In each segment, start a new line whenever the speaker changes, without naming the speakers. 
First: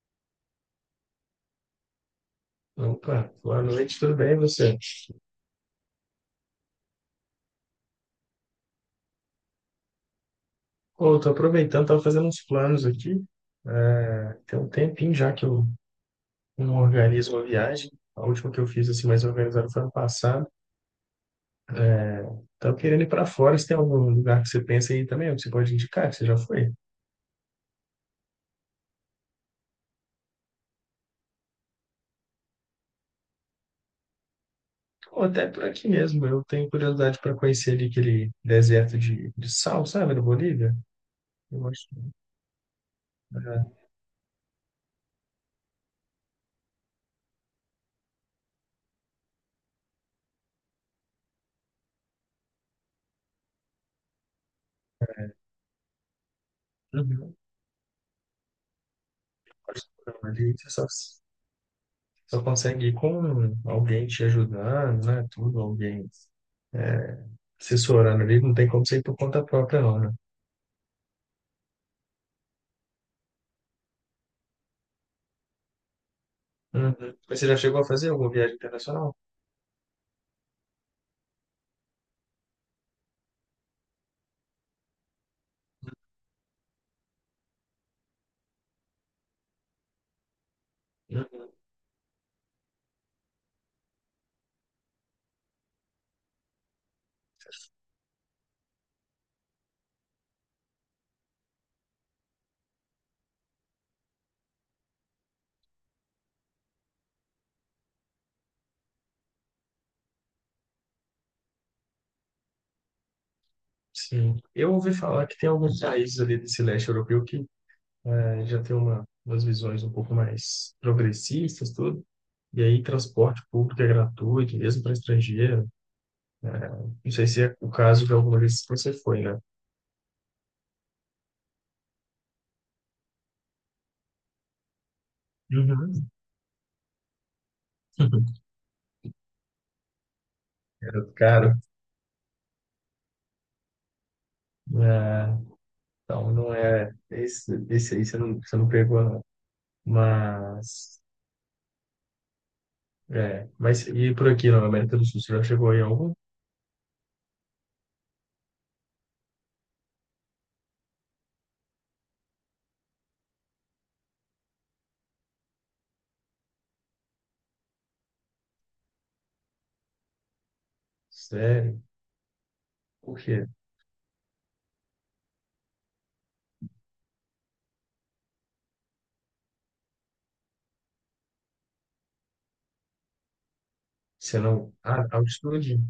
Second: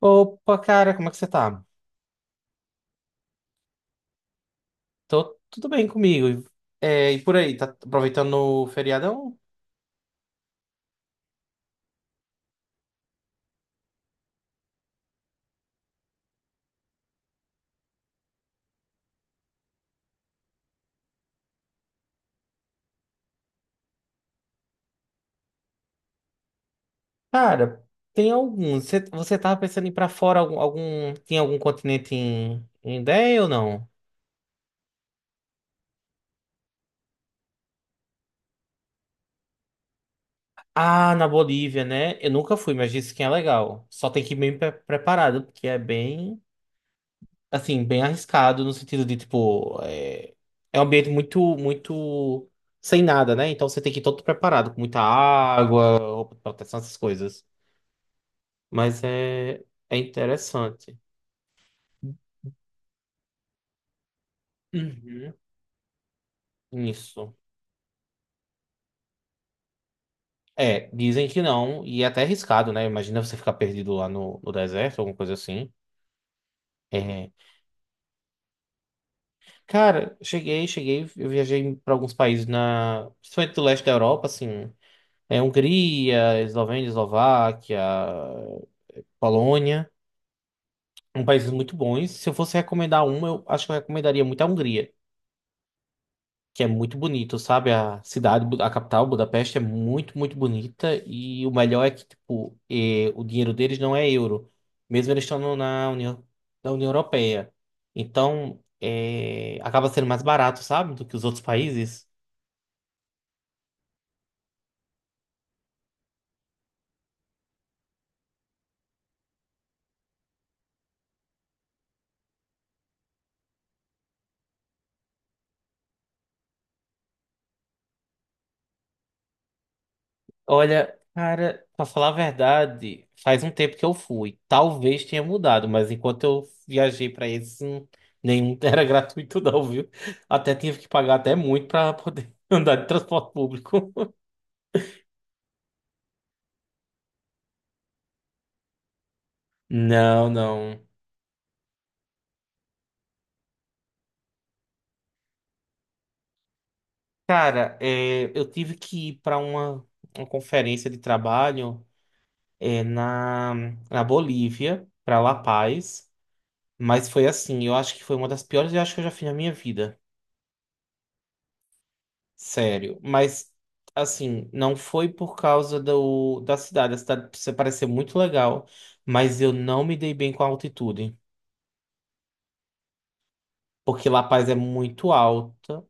Opa, cara, como é que você tá?
Opa, boa noite, tudo bem e você?
Tô tudo bem comigo. É, e por aí, tá aproveitando o feriadão?
Pô, tô aproveitando, tava fazendo uns planos aqui. É, tem um tempinho já que eu não organizo uma viagem. A última que eu fiz assim mais organizada foi ano passado. Tava querendo ir para fora. Se tem algum lugar que você pensa aí também, que você pode indicar, que você já foi?
Cara, tem alguns. Você tava pensando em ir pra fora tem algum continente em ideia ou não?
Ou até por aqui mesmo. Eu tenho curiosidade para conhecer ali aquele deserto de sal, sabe, da Bolívia.
Ah, na
Eu
Bolívia,
acho.
né? Eu nunca fui, mas disse que é legal. Só tem que ir bem preparado, porque é bem, assim, bem arriscado no sentido de, tipo, é um ambiente muito, muito sem nada, né? Então você tem que ir todo preparado, com muita água, roupa de proteção, essas
Uhum.
coisas. Mas é,
Acho
é
que não. Ali você só,
interessante.
só consegue ir com alguém te ajudando, né?
Uhum.
Tudo, alguém.
Isso.
Assessorando ali, não tem como ser por conta própria, não, né?
É, dizem que não, e é até arriscado, né? Imagina você ficar perdido lá no deserto, alguma coisa assim.
Uhum.
É,
Mas você já chegou a fazer alguma viagem internacional?
cara, cheguei, cheguei, eu viajei para alguns países principalmente do leste da Europa, assim, Hungria, Eslovênia, Eslováquia, Polônia, são
Uhum.
países muito bons. Se eu fosse recomendar um, eu acho que eu recomendaria muito a Hungria, que é muito bonito, sabe? A cidade, a capital, Budapeste, é muito, muito bonita, e o melhor é que, tipo, o dinheiro deles não é euro, mesmo eles estando na União Europeia. Então, acaba sendo mais barato, sabe, do que os outros países.
Sim. Eu ouvi falar que tem alguns países ali desse leste europeu que já tem umas visões um pouco mais progressistas, tudo. E aí, transporte público é gratuito, mesmo para estrangeiro. Não sei se é o caso de alguma vez que você foi, né?
Olha, cara, pra falar a verdade, faz um tempo que eu fui. Talvez tenha mudado, mas
Uhum.
enquanto eu viajei pra esse, nenhum era gratuito não, viu? Até tive que
Era
pagar até
caro.
muito pra poder andar de transporte público.
É, então, não é. Esse aí você não pegou, não.
Não, não.
Mas. É, mas e por aqui na América do Sul, você já chegou aí a algum?
Cara, eu tive que ir pra uma conferência de trabalho, é, na, na Bolívia, pra La Paz, mas foi assim, eu acho que foi uma das piores viagens que eu já fiz na minha vida.
Sério?
Sério,
Por quê?
mas assim, não foi por causa do, da cidade. A cidade precisa parecer muito legal, mas eu não me dei bem com a altitude, porque La
Você
Paz é
não. Ah,
muito
altitude?
alta,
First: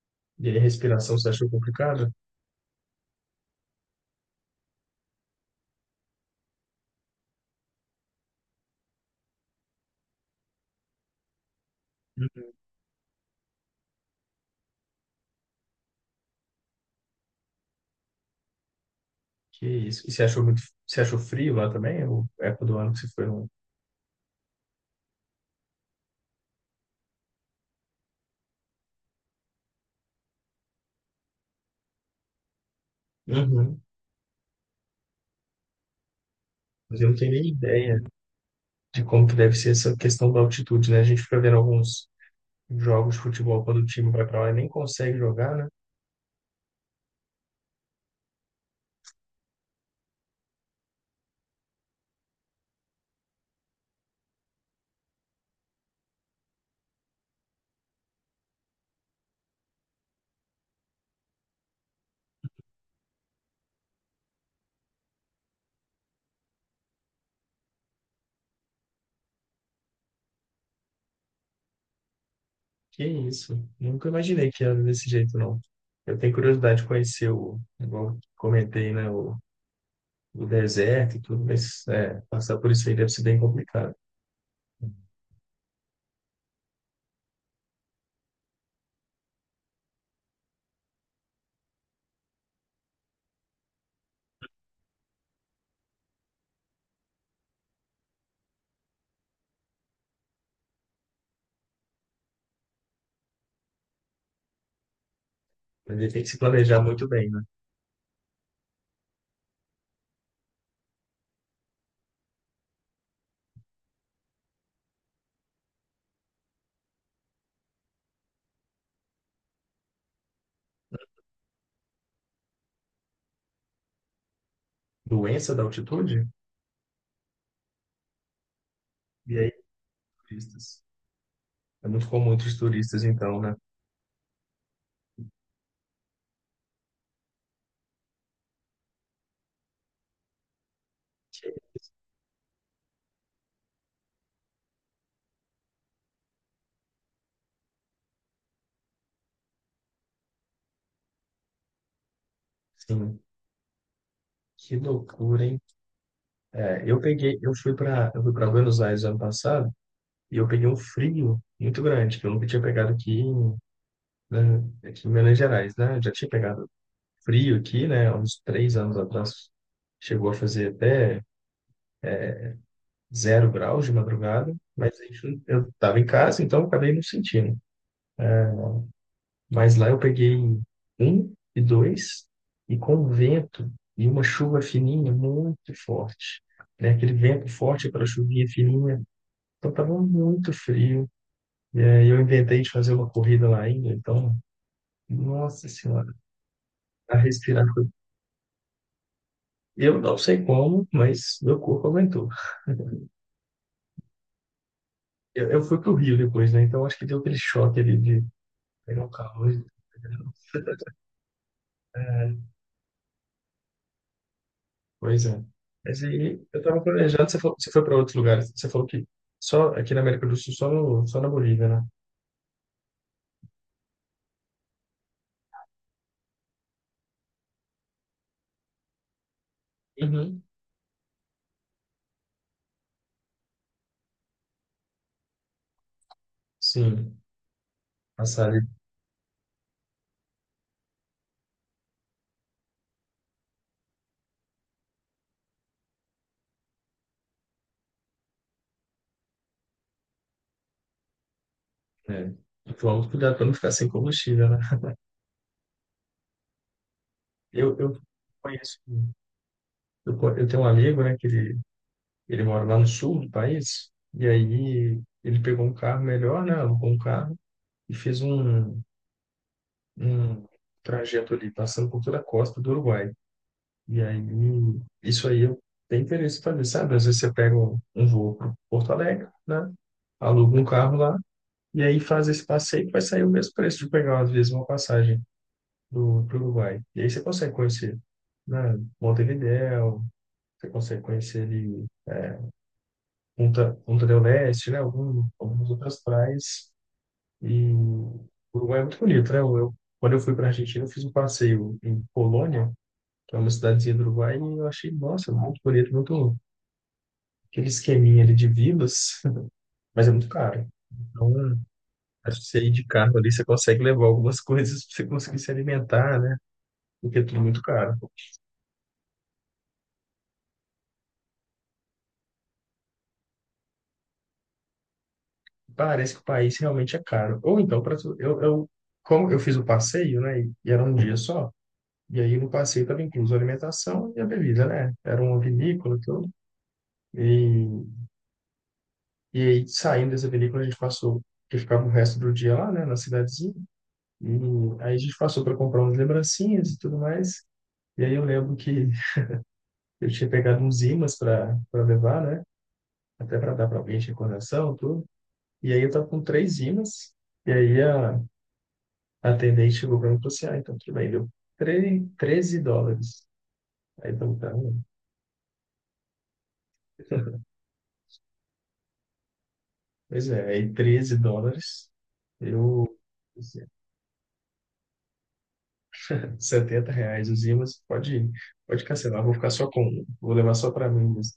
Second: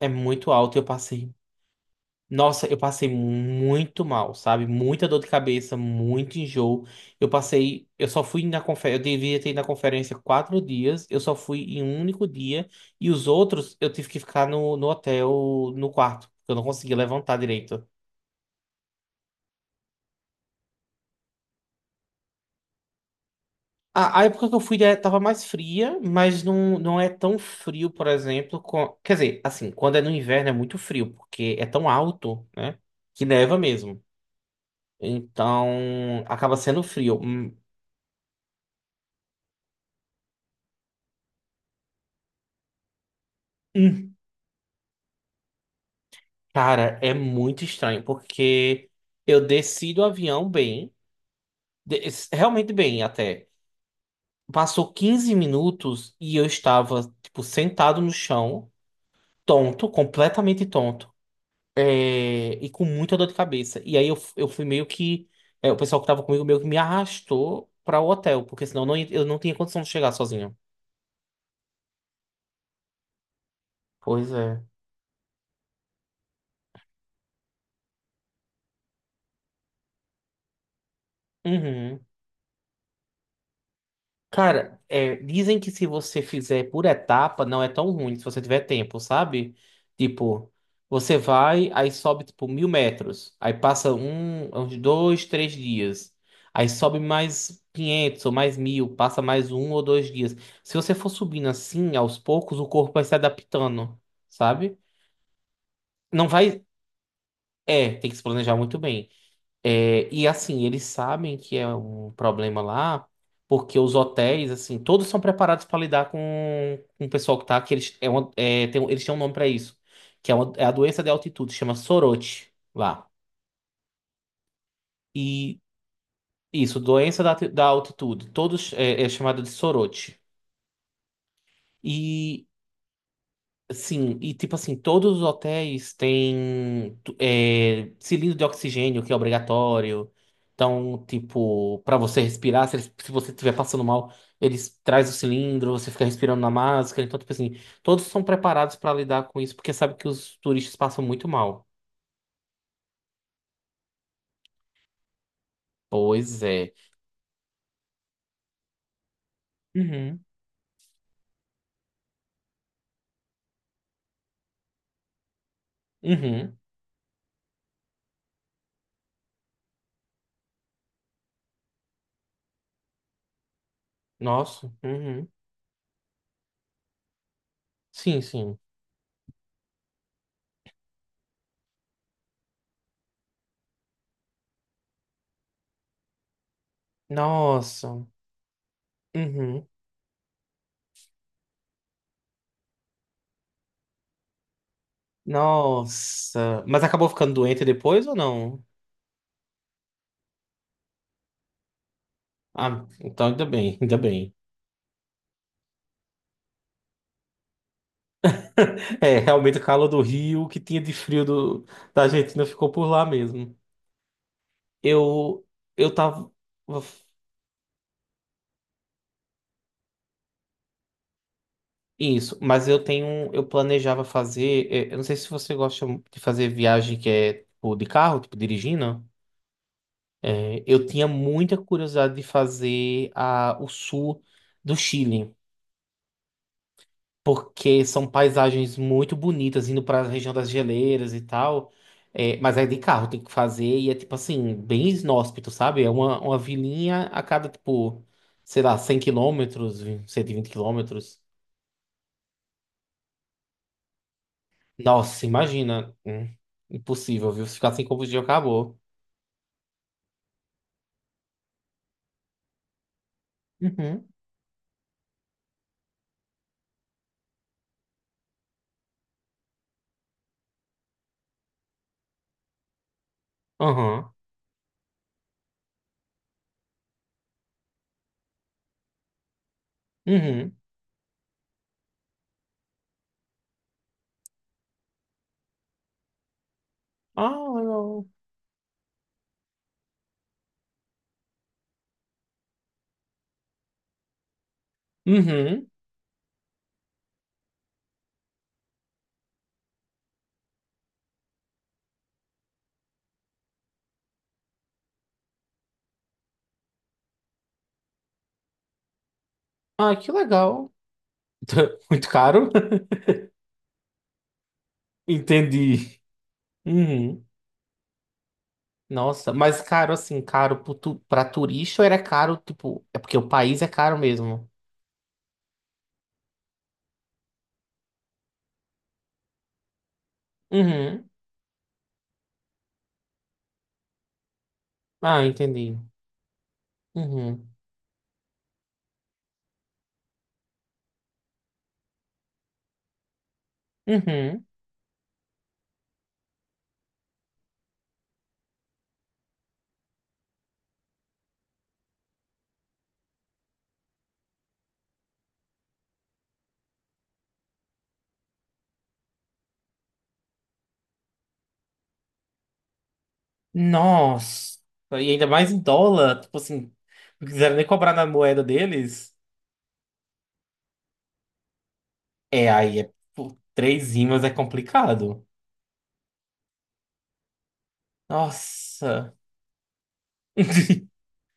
é
E
muito
aí,
alta. Eu
respiração, você
passei,
achou complicado?
nossa, eu passei muito mal, sabe? Muita dor de cabeça, muito enjoo. Eu só fui na conferência, eu devia ter ido na conferência 4 dias, eu só fui em um único
Uhum.
dia, e os outros eu tive que ficar no hotel, no quarto, porque eu não conseguia levantar direito.
Que isso? E você achou muito. Você achou frio lá também? Ou é época do ano que você foi no.
A época que eu fui, tava mais fria, mas não, não é tão frio, por exemplo. Quer dizer, assim, quando é no inverno é muito frio, porque é tão alto, né? Que neva
Uhum.
mesmo. Então, acaba sendo
Mas eu não
frio.
tenho nem ideia de como que deve ser essa questão da altitude, né? A gente fica vendo alguns jogos de futebol quando o time
Hum,
vai pra lá e nem consegue jogar, né?
cara, é muito estranho, porque eu desci do avião bem, realmente bem até. Passou 15 minutos e eu estava, tipo, sentado no chão, tonto, completamente tonto. E com muita dor de cabeça. E aí eu fui meio que. O pessoal que tava comigo meio que me arrastou pra o hotel, porque senão eu não tinha condição de chegar sozinho.
Que isso? Nunca
Pois
imaginei
é.
que era desse jeito, não. Eu tenho curiosidade de conhecer o, igual eu comentei, né? O deserto e tudo, mas
Uhum.
é, passar por isso aí deve ser bem complicado.
Cara, dizem que se você fizer por etapa, não é tão ruim se você tiver tempo, sabe? Tipo, você vai, aí sobe tipo 1000 metros, aí passa um, uns dois, três dias, aí sobe mais 500 ou mais 1000, passa mais um ou dois dias. Se você for subindo assim, aos poucos, o corpo vai se adaptando, sabe?
Mas ele tem
Não
que se
vai.
planejar muito bem, né?
É, tem que se planejar muito bem. É, e assim, eles sabem que é um problema lá, porque os hotéis, assim, todos são preparados para lidar com o pessoal que tá, que eles, é uma- é, tem um- eles têm um nome para isso, que é, uma- é a doença de altitude, chama sorote lá.
Doença
E
da altitude?
isso, doença da, alti- da altitude, todos é, é
E
chamado de
aí,
sorote.
turistas? É muito comum entre os turistas, então, né?
Sim, e tipo assim, todos os hotéis têm tu- é, cilindro de oxigênio, que é obrigatório. Então,
Que-
tipo, para você respirar, se, eles- se você estiver passando mal, eles trazem o cilindro, você fica respirando na máscara. Então, tipo assim, todos são preparados para lidar com isso, porque sabe que os turistas passam muito mal.
Sim, que loucura, hein?
Pois é.
É, eu peguei, eu fui para Buenos Aires ano passado
Uhum,
e eu peguei um frio muito grande, que eu nunca tinha pegado aqui, né, aqui em Minas Gerais, né? Eu já tinha
uhum.
pegado frio aqui, né? Uns 3 anos atrás. Chegou a fazer até 0 graus de madrugada,
Nossa,
mas a gente,
uhum.
não- eu estava em casa, então eu acabei não sentindo.
Sim, sim.
Mas lá eu peguei um e dois, e com vento e uma chuva fininha muito forte, né? Aquele vento forte
Nossa,
para chuvinha fininha,
uhum.
então estava muito frio. E aí eu inventei de fazer uma corrida lá ainda, então, nossa senhora,
Nossa. Mas acabou
a
ficando doente
respirar foi.
depois ou não?
Eu não sei como, mas meu corpo aguentou.
Ah, então ainda bem, ainda bem.
Eu fui pro Rio depois, né? Então acho que deu aquele choque ali de pegar o
É,
carro.
realmente o calor do Rio, o que tinha de frio do, da
Né?
Argentina ficou por lá mesmo.
Pois é.
Eu, eu
Mas
tava.
aí eu tava planejando, você falou, você foi para outros lugares. Você falou que só aqui na América do Sul, só no, só na Bolívia, né?
Isso, mas eu tenho. Eu planejava fazer. Eu não sei se você gosta de fazer viagem que é tipo de carro, tipo dirigindo.
Uhum.
É, eu tinha muita curiosidade de fazer a, o sul do Chile,
Sim,
porque são
passar ali,
paisagens muito bonitas, indo para a região das geleiras e tal. É, mas é de carro, tem que fazer, e é tipo assim, bem inóspito, sabe? É uma vilinha a cada, tipo, sei lá, 100 quilômetros, 120 quilômetros.
né? E vamos cuidar para não ficar sem combustível, né?
Nossa, imagina. Impossível, viu? Se ficar
Eu,
sem
eu
combustível, acabou.
conheço, eu tenho um amigo, né, que ele mora lá no sul do país,
Uhum,
e aí ele pegou um carro melhor, né, alugou um carro e fez um trajeto ali, passando por toda a costa do Uruguai. E
aham,
aí, isso aí eu tenho interesse em fazer, sabe? Às vezes você pega um voo para Porto Alegre, né?
uhum.
Aluga um carro lá e aí faz esse passeio que vai sair o mesmo preço de pegar, às vezes, uma passagem do pro Uruguai. E aí você
Ah,
consegue conhecer,
legal.
né? Montevidéu, você consegue conhecer ali Punta del Este, né? Algum,
Uhum.
algumas outras praias. E o Uruguai é muito bonito, né? Quando eu fui para a Argentina, eu fiz um passeio em Colônia, que é uma cidadezinha do Uruguai, e eu achei, nossa, muito bonito, muito aquele esqueminha ali de vilas,
Ah,
mas é
que
muito caro.
legal.
Então,
Muito
acho que
caro.
você ir de carro ali, você consegue levar algumas coisas para você conseguir se
Entendi.
alimentar, né? Porque é
Uhum.
tudo muito caro.
Nossa, mas caro assim, caro pro pra turista, ou era caro, tipo, é porque o país é caro mesmo?
Parece que o país realmente é caro. Ou então, eu, como eu fiz o passeio, né? E era um
Uhum.
dia só, e aí no passeio estava incluso a alimentação e a bebida, né?
Ah,
Era uma
entendi.
vinícola e tudo.
Uhum.
E, e aí, saindo dessa vinícola, a gente passou, que ficava o resto do dia lá, né? Na cidadezinha. E
Uhum.
aí a gente passou para comprar umas lembrancinhas e tudo mais. E aí eu lembro que eu tinha pegado uns ímãs para levar, né? Até para dar para alguém de recordação, tudo. E aí eu tava com três ímãs. E aí a atendente chegou para mim e falou assim: ah, então tudo bem, deu US$ 13. Aí eu falei, tá,
Nossa. E ainda mais em dólar, tipo assim, não quiseram nem cobrar na moeda deles.
pois é, aí US$ 13,
É, aí é
eu.
por três imãs é complicado.
R$ 70 os ímãs, pode
Nossa.
cancelar, vou ficar só com um, vou levar só para mim mesmo.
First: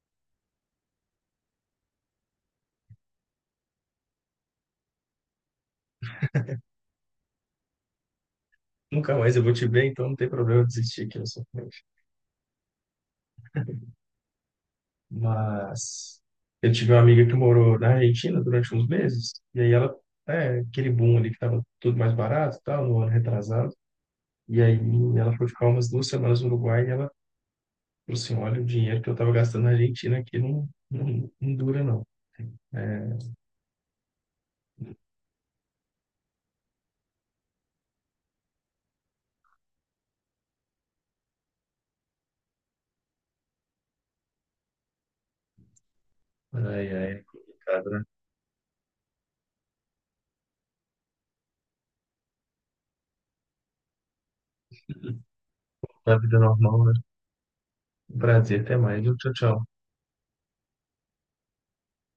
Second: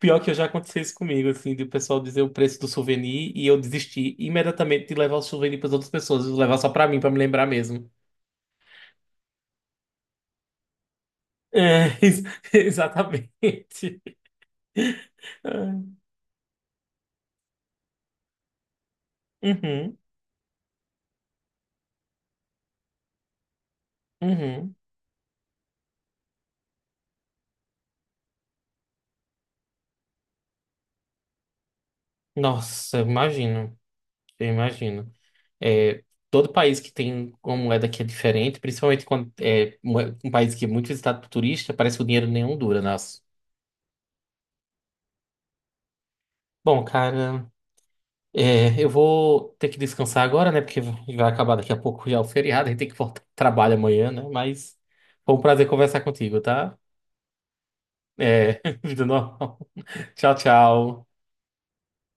Pior que eu já aconteceu isso comigo, assim, de o pessoal dizer o preço do souvenir e eu desistir imediatamente de levar o souvenir para as outras pessoas, eu levar só para mim, para me lembrar mesmo.
Nunca mais eu vou te ver, então não tem problema eu desistir aqui. Eu sou.
É, exatamente. Ai.
Mas eu tive uma amiga que morou na Argentina durante uns meses, e aí ela,
Uhum,
é, aquele boom ali que estava tudo mais barato e tal, no ano retrasado, e
uhum.
aí ela foi ficar umas 2 semanas no Uruguai e ela falou assim: olha, o dinheiro que eu estava gastando na Argentina aqui não, não, não dura, não.
Nossa, eu
É,
imagino, eu imagino. É, todo país que tem uma moeda que é diferente, principalmente quando é um país que é muito visitado por turista, parece que o dinheiro nenhum dura, nossa. Bom,
ai, ai, é
cara,
complicado, né?
eu vou ter que descansar agora, né? Porque vai acabar daqui a pouco já o feriado, a gente tem que voltar ao trabalho amanhã, né? Mas foi um prazer conversar
Na vida
contigo, tá?
normal, né? Um
É,
prazer, até mais,
vida
viu? Tchau,
normal.
tchau.
Tchau, tchau.